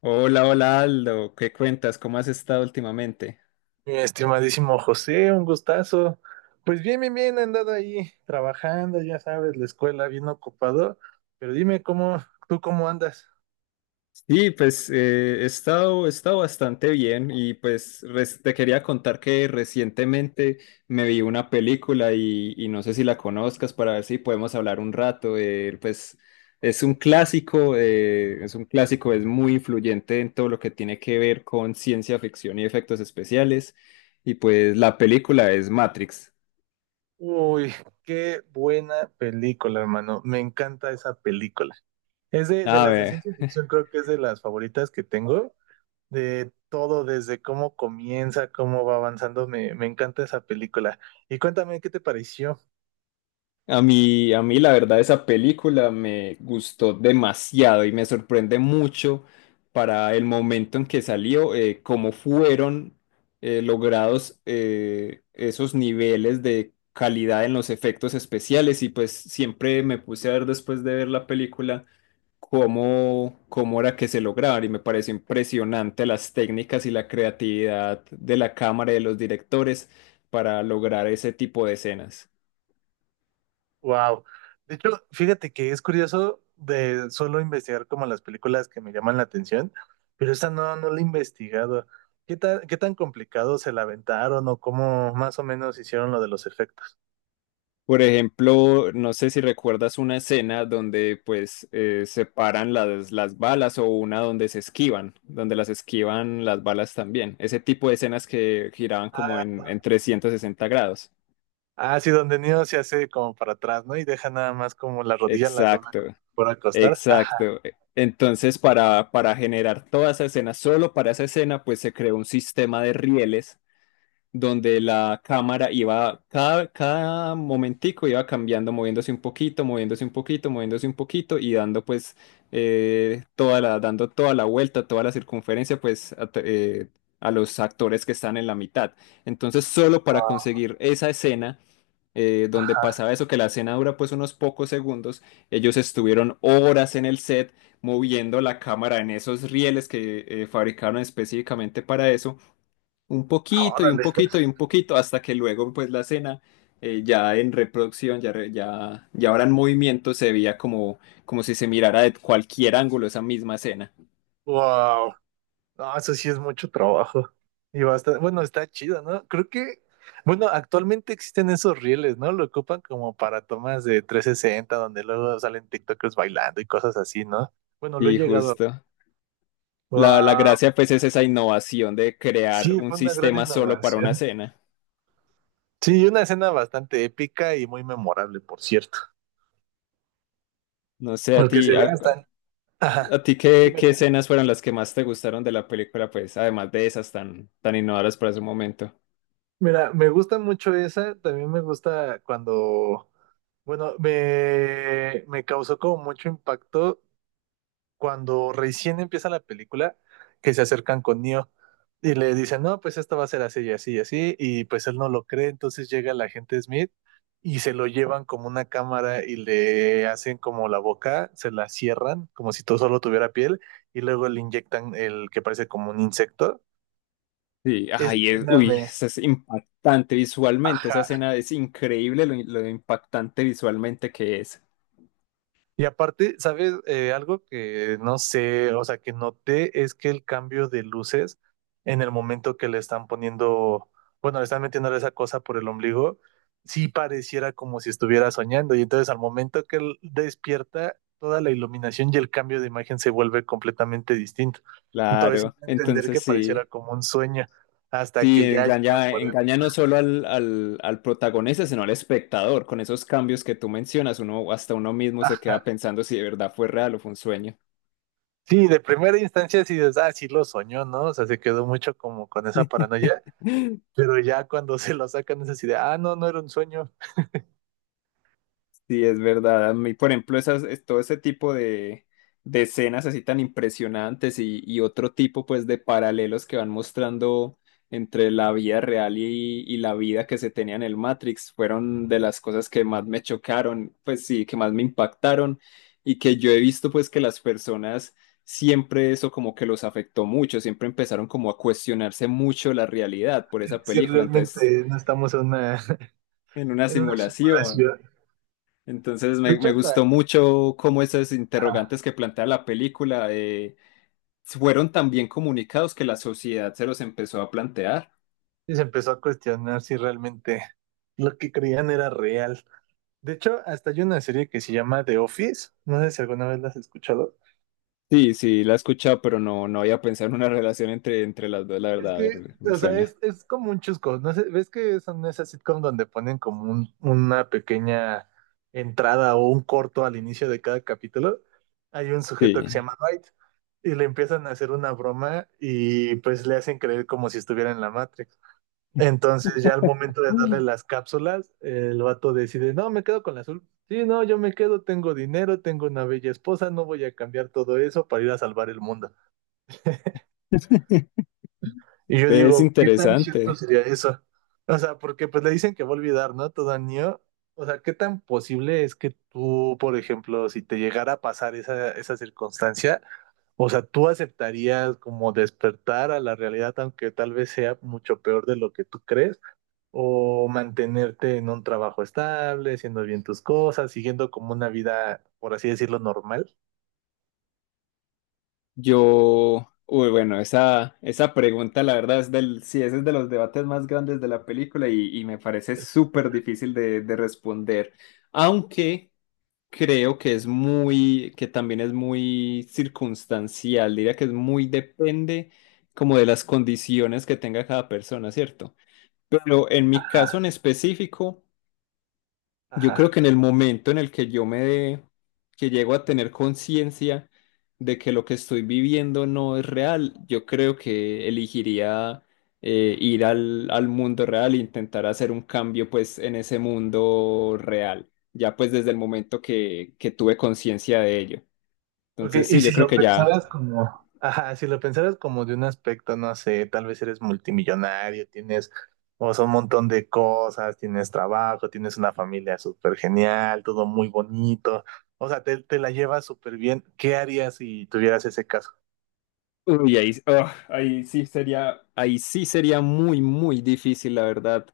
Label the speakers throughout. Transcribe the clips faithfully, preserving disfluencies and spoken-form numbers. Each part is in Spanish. Speaker 1: Hola, hola Aldo, ¿qué cuentas? ¿Cómo has estado últimamente?
Speaker 2: Mi estimadísimo José, un gustazo. Pues bien, bien, bien, he andado ahí trabajando, ya sabes, la escuela bien ocupado, pero dime cómo, tú cómo andas.
Speaker 1: Sí, pues eh, he estado, he estado bastante bien y pues res- te quería contar que recientemente me vi una película y, y no sé si la conozcas para ver si podemos hablar un rato. Eh, pues es un clásico, eh, es un clásico, es muy influyente en todo lo que tiene que ver con ciencia ficción y efectos especiales y pues la película es Matrix.
Speaker 2: Uy, qué buena película, hermano. Me encanta esa película. Es de, de
Speaker 1: A
Speaker 2: las de
Speaker 1: ver.
Speaker 2: ciencia ficción, creo que es de las favoritas que tengo, de todo, desde cómo comienza, cómo va avanzando, me, me encanta esa película. Y cuéntame, ¿qué te pareció?
Speaker 1: A mí, a mí la verdad esa película me gustó demasiado y me sorprende mucho para el momento en que salió, eh, cómo fueron eh, logrados eh, esos niveles de calidad en los efectos especiales y pues siempre me puse a ver después de ver la película cómo, cómo era que se lograban y me pareció impresionante las técnicas y la creatividad de la cámara y de los directores para lograr ese tipo de escenas.
Speaker 2: Wow. De hecho, fíjate que es curioso de solo investigar como las películas que me llaman la atención, pero esta no, no la he investigado. ¿Qué tan, qué tan complicado se la aventaron o cómo más o menos hicieron lo de los efectos?
Speaker 1: Por ejemplo, no sé si recuerdas una escena donde pues eh, separan las, las balas o una donde se esquivan, donde las esquivan las balas también. Ese tipo de escenas que giraban como
Speaker 2: Ah,
Speaker 1: en, en trescientos sesenta grados.
Speaker 2: ah, sí, donde Neo se hace como para atrás, ¿no? Y deja nada más como las rodillas las dobla
Speaker 1: Exacto,
Speaker 2: como si acostar. Ajá.
Speaker 1: exacto. E, Entonces, para, para generar toda esa escena, solo para esa escena, pues se creó un sistema de rieles donde la cámara iba, cada, cada momentico iba cambiando, moviéndose un poquito, moviéndose un poquito, moviéndose un poquito y dando pues eh, toda la, dando toda la vuelta, toda la circunferencia pues a, t- eh, a los actores que están en la mitad. Entonces solo para
Speaker 2: Wow.
Speaker 1: conseguir esa escena eh, donde
Speaker 2: Ajá.
Speaker 1: pasaba eso, que la escena dura pues unos pocos segundos, ellos estuvieron horas en el set moviendo la cámara en esos rieles que eh, fabricaron específicamente para eso un poquito y un
Speaker 2: Órale.
Speaker 1: poquito y un poquito hasta que luego pues la escena eh, ya en reproducción, ya, re- ya, ya ahora en movimiento se veía como, como si se mirara de cualquier ángulo esa misma escena.
Speaker 2: Wow. No, eso sí es mucho trabajo. Y bastante, bueno, está chido, ¿no? Creo que, bueno, actualmente existen esos rieles, ¿no? Lo ocupan como para tomas de trescientos sesenta donde luego salen TikTokers bailando y cosas así, ¿no? Bueno, lo he
Speaker 1: Y
Speaker 2: llegado a...
Speaker 1: justo. La, la
Speaker 2: Wow.
Speaker 1: gracia pues es esa innovación de crear
Speaker 2: Sí,
Speaker 1: un
Speaker 2: fue una gran
Speaker 1: sistema solo para una
Speaker 2: innovación.
Speaker 1: escena.
Speaker 2: Sí, una escena bastante épica y muy memorable, por cierto.
Speaker 1: No sé, a ti,
Speaker 2: Porque se
Speaker 1: a,
Speaker 2: ve hasta...
Speaker 1: a
Speaker 2: Ajá.
Speaker 1: ti qué,
Speaker 2: Dime,
Speaker 1: qué
Speaker 2: dime.
Speaker 1: escenas fueron las que más te gustaron de la película, pues, además de esas tan, tan innovadoras para su momento.
Speaker 2: Mira, me gusta mucho esa, también me gusta cuando... Bueno, me, me causó como mucho impacto cuando recién empieza la película, que se acercan con Neo y le dicen, no, pues esto va a ser así y así y así, y pues él no lo cree, entonces llega el agente Smith y se lo llevan como una cámara y le hacen como la boca, se la cierran como si todo solo tuviera piel y luego le inyectan el que parece como un insecto.
Speaker 1: Sí,
Speaker 2: Esa
Speaker 1: ay, es,
Speaker 2: escena
Speaker 1: uy,
Speaker 2: me,
Speaker 1: eso es impactante visualmente, esa
Speaker 2: ja.
Speaker 1: escena es increíble lo, lo impactante visualmente que es.
Speaker 2: Y aparte, ¿sabes? Eh, algo que no sé, o sea, que noté es que el cambio de luces en el momento que le están poniendo, bueno, le están metiendo esa cosa por el ombligo, sí pareciera como si estuviera soñando. Y entonces al momento que él despierta, toda la iluminación y el cambio de imagen se vuelve completamente distinto. Entonces, sí
Speaker 1: Claro,
Speaker 2: puedo entender
Speaker 1: entonces
Speaker 2: que
Speaker 1: sí,
Speaker 2: pareciera como un sueño hasta
Speaker 1: sí,
Speaker 2: que ya llegaron
Speaker 1: engaña,
Speaker 2: por él.
Speaker 1: engaña no solo al, al, al protagonista, sino al espectador, con esos cambios que tú mencionas, uno hasta uno mismo se queda
Speaker 2: Ah,
Speaker 1: pensando si de verdad fue real o fue un sueño.
Speaker 2: sí, de primera instancia sí dices, ah, sí lo soñó, ¿no? O sea, se quedó mucho como con esa paranoia. Pero ya cuando se lo sacan es así de, ah, no, no era un sueño.
Speaker 1: Sí, es verdad. A mí, por ejemplo, esas, es- todo ese tipo de, de escenas así tan impresionantes y, y otro tipo pues de paralelos que van mostrando entre la vida real y, y la vida que se tenía en el Matrix fueron de las cosas que más me chocaron, pues sí, que más me impactaron y que yo he visto pues que las personas siempre eso como que los afectó mucho, siempre empezaron como a cuestionarse mucho la realidad por esa
Speaker 2: Si
Speaker 1: película. Entonces,
Speaker 2: realmente no estamos en una,
Speaker 1: en una
Speaker 2: en una
Speaker 1: simulación.
Speaker 2: simulación.
Speaker 1: Entonces
Speaker 2: De
Speaker 1: me,
Speaker 2: hecho,
Speaker 1: me gustó
Speaker 2: hasta
Speaker 1: mucho cómo esos
Speaker 2: ah,
Speaker 1: interrogantes que plantea la película eh, fueron tan bien comunicados que la sociedad se los empezó a plantear.
Speaker 2: sí se empezó a cuestionar si realmente lo que creían era real. De hecho, hasta hay una serie que se llama The Office. No sé si alguna vez la has escuchado.
Speaker 1: Sí, sí, la he escuchado, pero no, no había pensado en una relación entre, entre las dos, la
Speaker 2: Es
Speaker 1: verdad, a
Speaker 2: que,
Speaker 1: ver, me
Speaker 2: o sea,
Speaker 1: suena.
Speaker 2: es, es como un chusco, ¿no? sé, ¿Ves que son esas sitcom donde ponen como un- una pequeña entrada o un corto al inicio de cada capítulo? Hay un sujeto que se
Speaker 1: Sí.
Speaker 2: llama Dwight y le empiezan a hacer una broma y pues le hacen creer como si estuviera en la Matrix. Entonces ya al momento de darle
Speaker 1: Mm.
Speaker 2: las cápsulas, el vato decide, no, me quedo con la azul. Sí, no, yo me quedo, tengo dinero, tengo una bella esposa, no voy a cambiar todo eso para ir a salvar el mundo. Y yo
Speaker 1: Es
Speaker 2: digo, ¿qué tan cierto
Speaker 1: interesante.
Speaker 2: sería eso? O sea, porque pues le dicen que va a olvidar, ¿no? Todo niño. O sea, ¿qué tan posible es que tú, por ejemplo, si te llegara a pasar esa, esa circunstancia, o sea, tú aceptarías como despertar a la realidad, aunque tal vez sea mucho peor de lo que tú crees, o mantenerte en un trabajo estable, haciendo bien tus cosas, siguiendo como una vida, por así decirlo, normal?
Speaker 1: Yo, uy, bueno, esa, esa pregunta, la verdad, es del, sí, ese es de los debates más grandes de la película y, y me parece súper difícil de, de responder. Aunque... Creo que es muy, que también es muy circunstancial, diría que es muy depende como de las condiciones que tenga cada persona, ¿cierto? Pero en mi
Speaker 2: Ajá.
Speaker 1: caso en específico, yo creo
Speaker 2: Ajá.
Speaker 1: que en el momento en el que yo me dé, que llego a tener conciencia de que lo que estoy viviendo no es real, yo creo que elegiría eh, ir al, al mundo real e intentar hacer un cambio pues en ese mundo real, ya pues desde el momento que, que tuve conciencia de ello.
Speaker 2: Ok,
Speaker 1: Entonces
Speaker 2: y
Speaker 1: sí, yo
Speaker 2: si
Speaker 1: creo
Speaker 2: lo
Speaker 1: que ya,
Speaker 2: pensaras como, ajá, si lo pensaras como de un aspecto, no sé, tal vez eres multimillonario, tienes, o sea, un montón de cosas, tienes trabajo, tienes una familia súper genial, todo muy bonito, o sea, te, te la llevas súper bien. ¿Qué harías si tuvieras ese caso?
Speaker 1: uy, ahí, oh, ahí sí sería, ahí sí sería muy, muy difícil, la verdad.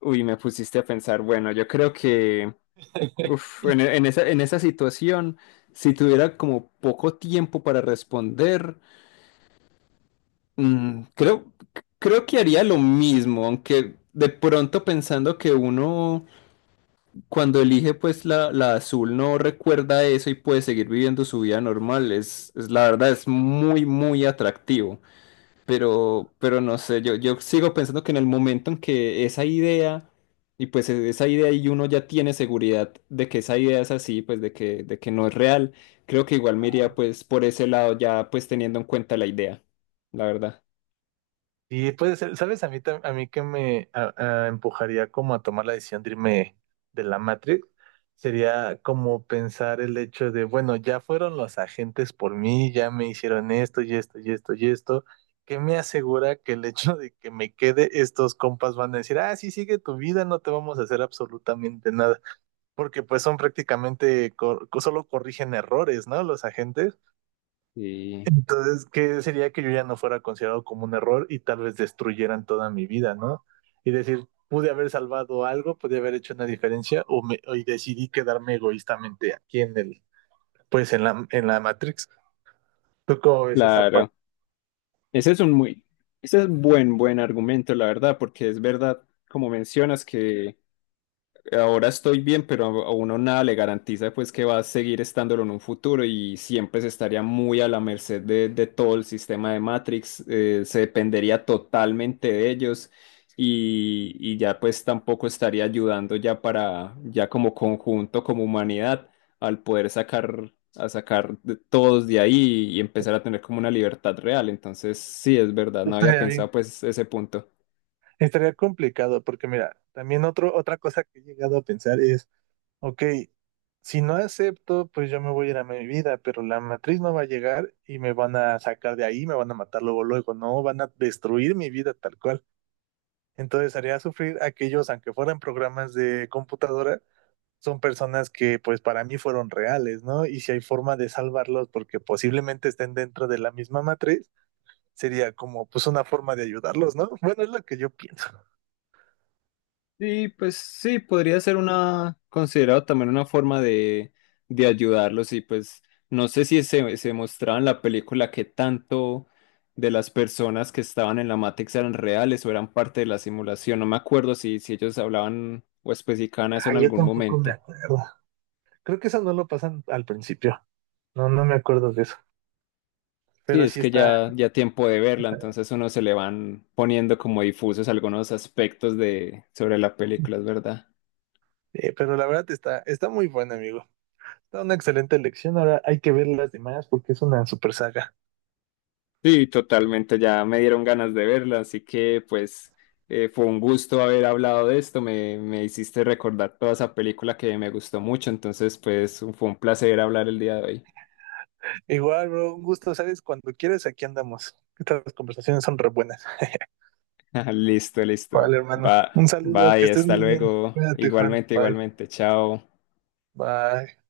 Speaker 1: Uy, me pusiste a pensar, bueno, yo creo que... Uf, en, e- en esa, en esa situación, si tuviera como poco tiempo para responder, mm, creo, creo que haría lo mismo, aunque de pronto pensando que uno cuando elige pues la, la azul no recuerda eso y puede seguir viviendo su vida normal, es, es la verdad, es muy, muy atractivo. Pero, pero no sé, yo, yo sigo pensando que en el momento en que esa idea, y pues e- esa idea y uno ya tiene seguridad de que esa idea es así, pues de que, de que no es real, creo que igual me iría pues por ese lado ya pues teniendo en cuenta la idea, la verdad.
Speaker 2: Y puede ser, ¿sabes? A mí, tam- a mí que me a- a empujaría como a tomar la decisión de irme de la Matrix sería como pensar el hecho de, bueno, ya fueron los agentes por mí, ya me hicieron esto y esto y esto y esto. ¿Qué me asegura que el hecho de que me quede, estos compas van a decir, ah, sí, sigue tu vida, no te vamos a hacer absolutamente nada? Porque pues son prácticamente, cor- solo corrigen errores, ¿no? Los agentes.
Speaker 1: Sí,
Speaker 2: Entonces, qué sería que yo ya no fuera considerado como un error y tal vez destruyeran toda mi vida, ¿no? Y decir, pude haber salvado algo, pude haber hecho una diferencia o me, y decidí quedarme egoístamente aquí en el, pues en la, en la Matrix. ¿Tú cómo ves esa parte?
Speaker 1: claro. Ese es un muy, ese es buen, buen argumento, la verdad, porque es verdad, como mencionas, que ahora estoy bien, pero a a uno nada le garantiza pues que va a seguir estándolo en un futuro y siempre se estaría muy a la merced de, de todo el sistema de Matrix, eh, se dependería totalmente de ellos y, y ya pues tampoco estaría ayudando ya para, ya como conjunto, como humanidad, al poder sacar, a sacar de todos de ahí y empezar a tener como una libertad real. Entonces, sí, es verdad, no había
Speaker 2: Estaría
Speaker 1: pensado
Speaker 2: bien,
Speaker 1: pues ese punto.
Speaker 2: estaría complicado porque mira, también otro, otra cosa que he llegado a pensar es, ok, si no acepto, pues yo me voy a ir a mi vida, pero la matriz no va a llegar y me van a sacar de ahí, me van a matar luego, luego, no, van a destruir mi vida tal cual. Entonces haría sufrir a aquellos, aunque fueran programas de computadora, son personas que pues para mí fueron reales, ¿no? Y si hay forma de salvarlos porque posiblemente estén dentro de la misma matriz, sería como pues una forma de ayudarlos, ¿no? Bueno, es lo que yo pienso.
Speaker 1: Sí, pues sí, podría ser una, considerado también una forma de, de ayudarlos y pues no sé si se, se mostraba en la película que tanto de las personas que estaban en la Matrix eran reales o eran parte de la simulación, no me acuerdo si, si ellos hablaban o especificaban eso
Speaker 2: Ah,
Speaker 1: en
Speaker 2: yo
Speaker 1: algún
Speaker 2: tampoco me
Speaker 1: momento.
Speaker 2: acuerdo. Creo que eso no lo pasan al principio. No, no me acuerdo de eso.
Speaker 1: Sí,
Speaker 2: Pero
Speaker 1: es
Speaker 2: sí
Speaker 1: que
Speaker 2: está,
Speaker 1: ya, ya tiempo de verla, entonces uno se le van poniendo como difusos algunos aspectos de, sobre la película, es verdad.
Speaker 2: eh, pero la verdad está, está muy buena, amigo. Está una excelente elección. Ahora hay que ver las demás porque es una super saga.
Speaker 1: Sí, totalmente, ya me dieron ganas de verla, así que pues eh, fue un gusto haber hablado de esto, me, me hiciste recordar toda esa película que me gustó mucho, entonces pues fue un placer hablar el día de hoy.
Speaker 2: Igual, bro, un gusto, ¿sabes? Cuando quieres, aquí andamos. Estas conversaciones son re buenas.
Speaker 1: Listo, listo.
Speaker 2: Vale, hermano. Un
Speaker 1: Va,
Speaker 2: saludo, que
Speaker 1: bye,
Speaker 2: estés
Speaker 1: hasta
Speaker 2: muy bien.
Speaker 1: luego.
Speaker 2: Cuídate, Juan.
Speaker 1: Igualmente,
Speaker 2: Bye.
Speaker 1: igualmente, chao.
Speaker 2: Bye.